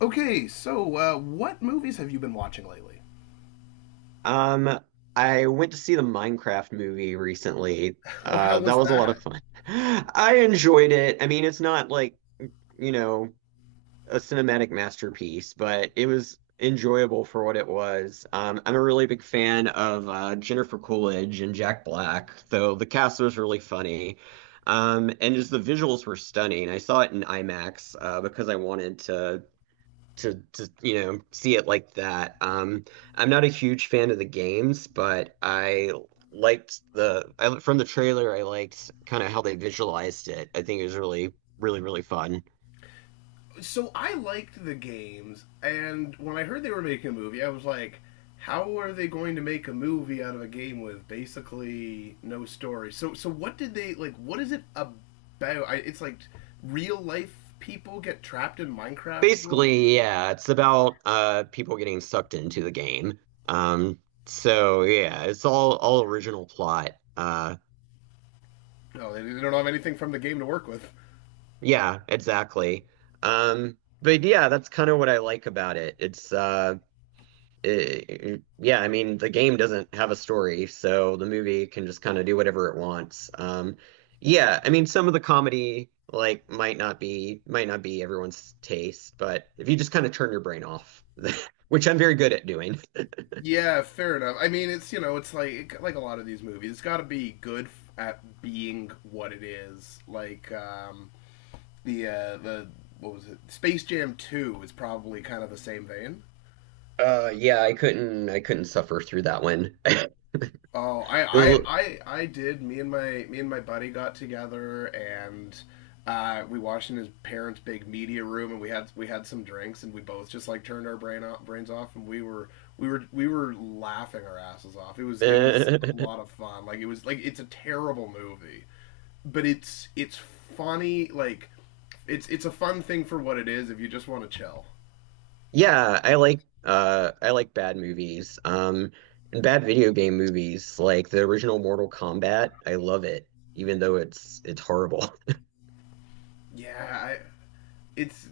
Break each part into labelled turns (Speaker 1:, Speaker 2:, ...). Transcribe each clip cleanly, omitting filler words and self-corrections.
Speaker 1: Okay, so what movies have you been watching lately?
Speaker 2: Um, I went to see the Minecraft movie recently.
Speaker 1: Oh, how
Speaker 2: That
Speaker 1: was
Speaker 2: was a lot
Speaker 1: that?
Speaker 2: of fun. I enjoyed it. I mean, it's not like, you know, a cinematic masterpiece, but it was enjoyable for what it was. I'm a really big fan of Jennifer Coolidge and Jack Black, so the cast was really funny. And just the visuals were stunning. I saw it in IMAX because I wanted to see it like that. I'm not a huge fan of the games, but I liked the I from the trailer. I liked kind of how they visualized it. I think it was really fun.
Speaker 1: So I liked the games, and when I heard they were making a movie, I was like, how are they going to make a movie out of a game with basically no story? So what did they like? What is it about? It's like real life people get trapped in Minecraft world.
Speaker 2: Basically, yeah, it's about people getting sucked into the game. Um, so yeah, it's all original plot.
Speaker 1: No, they don't have anything from the game to work with.
Speaker 2: Yeah, exactly. But yeah, that's kind of what I like about it. It's yeah, I mean, the game doesn't have a story, so the movie can just kind of do whatever it wants. Yeah, I mean, some of the comedy like might not be everyone's taste, but if you just kind of turn your brain off, which I'm very good at doing.
Speaker 1: Yeah, fair enough. I mean, it's it's like a lot of these movies. It's got to be good at being what it is. Like the what was it? Space Jam Two is probably kind of the same vein.
Speaker 2: Yeah, I couldn't suffer through that one.
Speaker 1: Oh,
Speaker 2: It was
Speaker 1: I did. Me and my buddy got together and we watched in his parents' big media room and we had some drinks and we both just like turned our brain off, brains off and we were laughing our asses off.
Speaker 2: a
Speaker 1: It was a
Speaker 2: little-
Speaker 1: lot of fun. Like it was like it's a terrible movie, but it's funny. Like it's a fun thing for what it is if you just want to chill.
Speaker 2: Yeah, I like bad movies. And bad video game movies like the original Mortal Kombat. I love it even though it's horrible.
Speaker 1: Yeah, I it's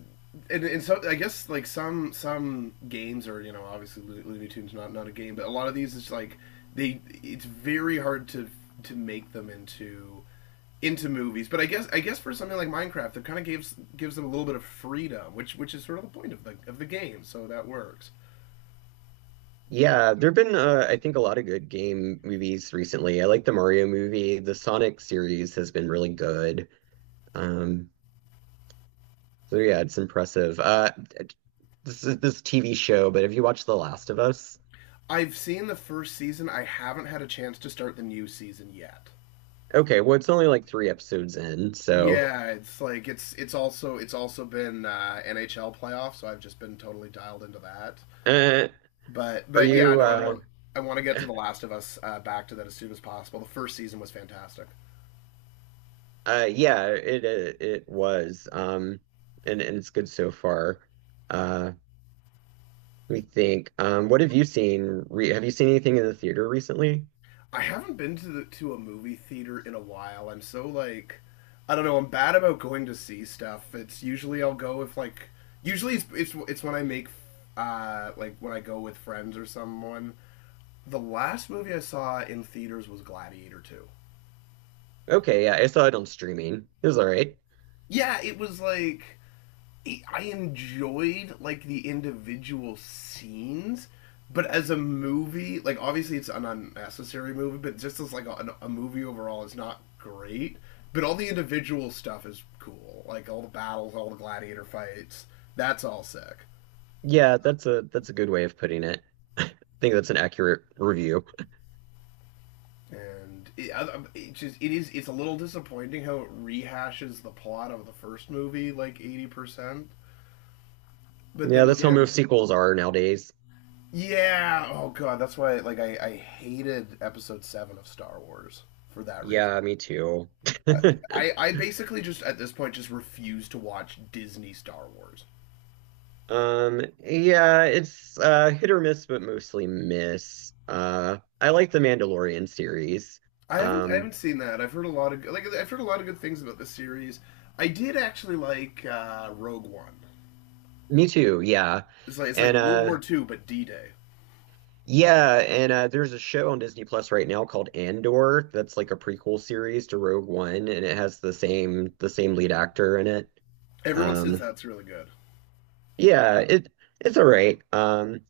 Speaker 1: and so I guess like some games are obviously Looney Tunes, not a game, but a lot of these is like they it's very hard to make them into movies. But I guess for something like Minecraft, it kind of gives them a little bit of freedom, which is sort of the point of the game. So that works.
Speaker 2: Yeah, there've been I think a lot of good game movies recently. I like the Mario movie. The Sonic series has been really good. Um so yeah, it's impressive. This is this TV show, but have you watched The Last of Us?
Speaker 1: I've seen the first season. I haven't had a chance to start the new season yet.
Speaker 2: Okay, well it's only like three episodes in, so
Speaker 1: Yeah, it's like it's also been NHL playoffs, so I've just been totally dialed into that.
Speaker 2: uh
Speaker 1: But
Speaker 2: are
Speaker 1: but yeah,
Speaker 2: you
Speaker 1: no, I want to get to The Last of Us, back to that as soon as possible. The first season was fantastic.
Speaker 2: Yeah, it was. And it's good so far. Uh, Let me think. What have you seen? Re Have you seen anything in the theater recently?
Speaker 1: I haven't been to to a movie theater in a while. I'm so like I don't know. I'm bad about going to see stuff. It's usually I'll go if like usually it's when I make like when I go with friends or someone. The last movie I saw in theaters was Gladiator 2.
Speaker 2: Okay, yeah, I saw it on streaming. It was all right.
Speaker 1: Yeah, it was like I enjoyed like the individual scenes, but as a movie, like obviously it's an unnecessary movie, but just as like a movie overall, it's not great. But all the individual stuff is cool, like all the battles, all the gladiator fights. That's all sick,
Speaker 2: Yeah, that's a good way of putting it. I think that's an accurate review.
Speaker 1: and it just it's a little disappointing how it rehashes the plot of the first movie like 80%. But
Speaker 2: Yeah,
Speaker 1: then
Speaker 2: that's how
Speaker 1: again,
Speaker 2: most sequels are nowadays.
Speaker 1: yeah. Oh god, that's why. Like, I hated Episode Seven of Star Wars for that reason.
Speaker 2: Yeah, me too.
Speaker 1: I, I basically just at this point just refuse to watch Disney Star Wars.
Speaker 2: Yeah, it's hit or miss, but mostly miss. I like the Mandalorian series.
Speaker 1: I
Speaker 2: Um,
Speaker 1: haven't seen that. I've heard a lot of like I've heard a lot of good things about this series. I did actually like Rogue One.
Speaker 2: Me too, yeah.
Speaker 1: It's like
Speaker 2: And
Speaker 1: World War Two but D Day.
Speaker 2: yeah, and there's a show on Disney Plus right now called Andor that's like a prequel series to Rogue One and it has the same lead actor in it.
Speaker 1: Everyone says
Speaker 2: Um
Speaker 1: that's really good.
Speaker 2: yeah, it it's all right.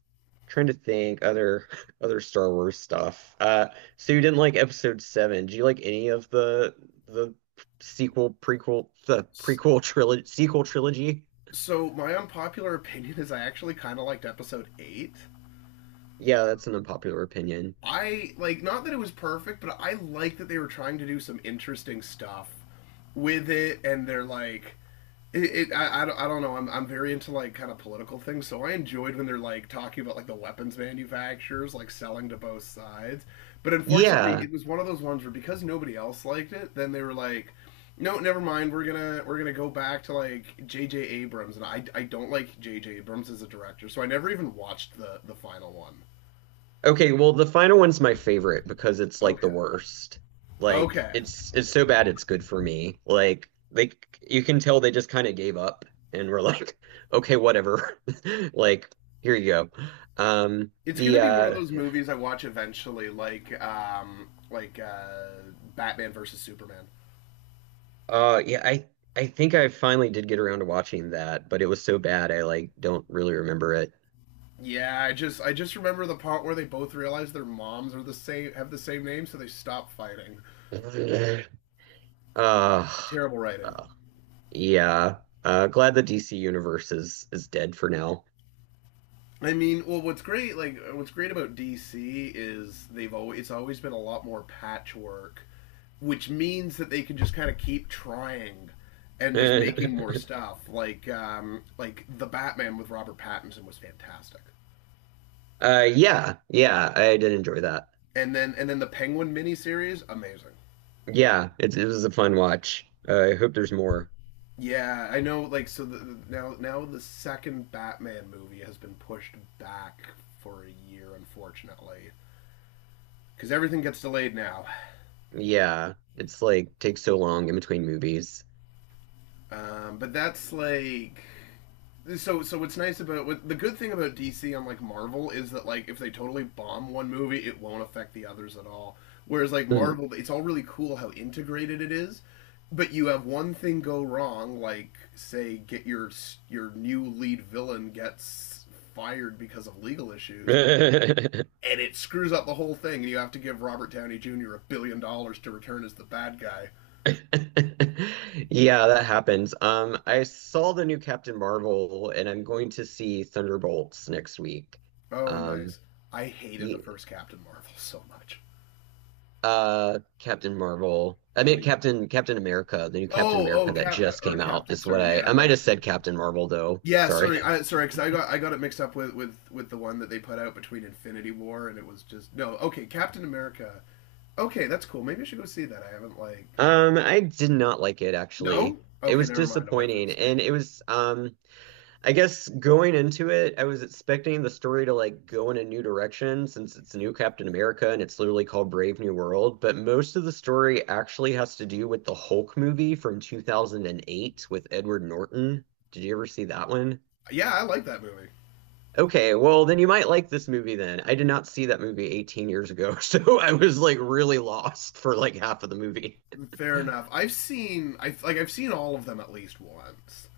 Speaker 2: Trying to think other other Star Wars stuff. So you didn't like episode 7. Do you like any of the sequel prequel the prequel trilogy sequel trilogy?
Speaker 1: So my unpopular opinion is I actually kind of liked Episode Eight.
Speaker 2: Yeah, that's an unpopular opinion.
Speaker 1: I like not that it was perfect, but I like that they were trying to do some interesting stuff with it, and they're like, it. It I don't know. I'm very into like kind of political things, so I enjoyed when they're like talking about like the weapons manufacturers like selling to both sides. But unfortunately,
Speaker 2: Yeah.
Speaker 1: it was one of those ones where because nobody else liked it, then they were like. No, never mind. We're gonna go back to like J J Abrams, and I don't like J J Abrams as a director, so I never even watched the final one.
Speaker 2: Okay, well, the final one's my favorite because it's like
Speaker 1: Okay.
Speaker 2: the worst. Like
Speaker 1: Okay.
Speaker 2: it's so bad it's good for me. Like they you can tell they just kind of gave up and were like, okay, whatever. Like here you go.
Speaker 1: It's
Speaker 2: The
Speaker 1: gonna be one of those movies I watch eventually, like Batman versus Superman.
Speaker 2: Yeah, I think I finally did get around to watching that, but it was so bad I like don't really remember it.
Speaker 1: Yeah, I just remember the part where they both realize their moms are the same have the same name, so they stop fighting.
Speaker 2: Uh,
Speaker 1: Terrible writing.
Speaker 2: uh yeah. Glad the DC universe is dead for now.
Speaker 1: I mean, well, what's great about DC is they've always it's always been a lot more patchwork, which means that they can just kind of keep trying and just making more stuff. Like the Batman with Robert Pattinson was fantastic.
Speaker 2: Yeah, yeah, I did enjoy that.
Speaker 1: And then the Penguin miniseries, amazing.
Speaker 2: Yeah, it was a fun watch. I hope there's more.
Speaker 1: Yeah, I know. Like, now the second Batman movie has been pushed back for a year, unfortunately, because everything gets delayed now.
Speaker 2: Yeah, it's like takes so long in between movies.
Speaker 1: But that's like. So what's nice about the good thing about DC, unlike Marvel, is that like if they totally bomb one movie, it won't affect the others at all. Whereas like
Speaker 2: Mm.
Speaker 1: Marvel, it's all really cool how integrated it is, but you have one thing go wrong, like say get your new lead villain gets fired because of legal issues, and it screws up the whole thing, and you have to give Robert Downey Jr. a billion dollars to return as the bad guy.
Speaker 2: Yeah, that happens. I saw the new Captain Marvel, and I'm going to see Thunderbolts next week.
Speaker 1: Oh,
Speaker 2: Um,
Speaker 1: nice! I hated the
Speaker 2: ye-
Speaker 1: first Captain Marvel so much.
Speaker 2: Captain Marvel. I mean,
Speaker 1: Like,
Speaker 2: Captain America, the new Captain
Speaker 1: oh, oh,
Speaker 2: America that
Speaker 1: cap
Speaker 2: just
Speaker 1: or
Speaker 2: came out
Speaker 1: captain.
Speaker 2: is what
Speaker 1: Sorry, yeah,
Speaker 2: I might
Speaker 1: like
Speaker 2: have said Captain Marvel though.
Speaker 1: yeah.
Speaker 2: Sorry.
Speaker 1: Sorry, I sorry because I got it mixed up with with the one that they put out between Infinity War and it was just no. Okay, Captain America. Okay, that's cool. Maybe I should go see that. I haven't like
Speaker 2: I did not like it
Speaker 1: no.
Speaker 2: actually. It
Speaker 1: Okay,
Speaker 2: was
Speaker 1: never mind. I'll wait for the
Speaker 2: disappointing, and
Speaker 1: stream.
Speaker 2: it was I guess going into it, I was expecting the story to like go in a new direction since it's new Captain America and it's literally called Brave New World, but most of the story actually has to do with the Hulk movie from 2008 with Edward Norton. Did you ever see that one?
Speaker 1: Yeah, I like that movie.
Speaker 2: Okay, well then you might like this movie then. I did not see that movie 18 years ago, so I was like really lost for like half of the movie.
Speaker 1: Fair enough. I've seen all of them at least once.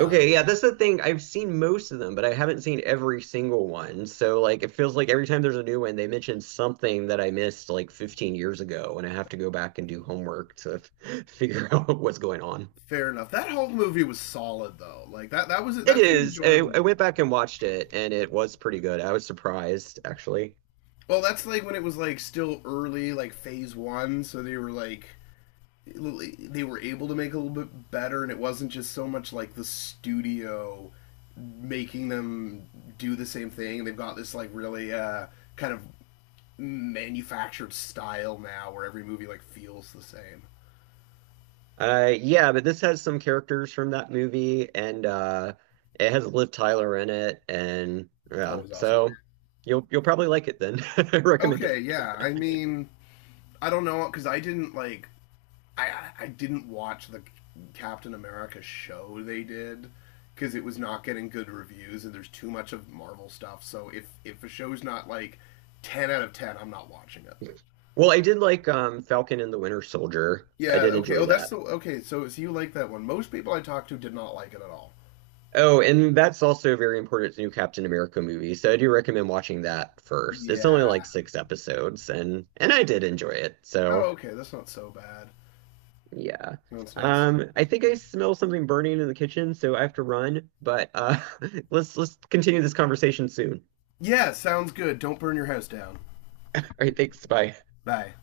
Speaker 2: Okay, yeah, that's the thing. I've seen most of them, but I haven't seen every single one. So like it feels like every time there's a new one, they mention something that I missed like 15 years ago, and I have to go back and do homework to f- figure out what's going on.
Speaker 1: fair enough. That whole movie was solid though. Like
Speaker 2: It
Speaker 1: that's an
Speaker 2: is.
Speaker 1: enjoyable
Speaker 2: I
Speaker 1: movie.
Speaker 2: went back and watched it, and it was pretty good. I was surprised, actually.
Speaker 1: Well, that's like when it was like still early, like phase one, so they were like they were able to make a little bit better, and it wasn't just so much like the studio making them do the same thing. They've got this like really kind of manufactured style now, where every movie like feels the same.
Speaker 2: Yeah, but this has some characters from that movie, and it has Liv Tyler in it, and yeah,
Speaker 1: Always awesome.
Speaker 2: so you'll probably like it then. I recommend
Speaker 1: Okay,
Speaker 2: it.
Speaker 1: yeah. I mean, I don't know because I didn't watch the Captain America show they did because it was not getting good reviews and there's too much of Marvel stuff. So if a show's not like 10 out of 10, I'm not watching it.
Speaker 2: Well, I did like Falcon and the Winter Soldier. I
Speaker 1: Yeah,
Speaker 2: did
Speaker 1: okay. Oh,
Speaker 2: enjoy
Speaker 1: that's
Speaker 2: that.
Speaker 1: the okay. So you like that one. Most people I talked to did not like it at all.
Speaker 2: Oh, and that's also very important. It's a new Captain America movie, so I do recommend watching that first. It's
Speaker 1: Yeah.
Speaker 2: only like six episodes, and I did enjoy it.
Speaker 1: Oh,
Speaker 2: So
Speaker 1: okay. That's not so bad.
Speaker 2: yeah,
Speaker 1: No, it's not. So...
Speaker 2: I think I smell something burning in the kitchen, so I have to run. But let's continue this conversation soon.
Speaker 1: Yeah, sounds good. Don't burn your house down.
Speaker 2: All right, thanks. Bye.
Speaker 1: Bye.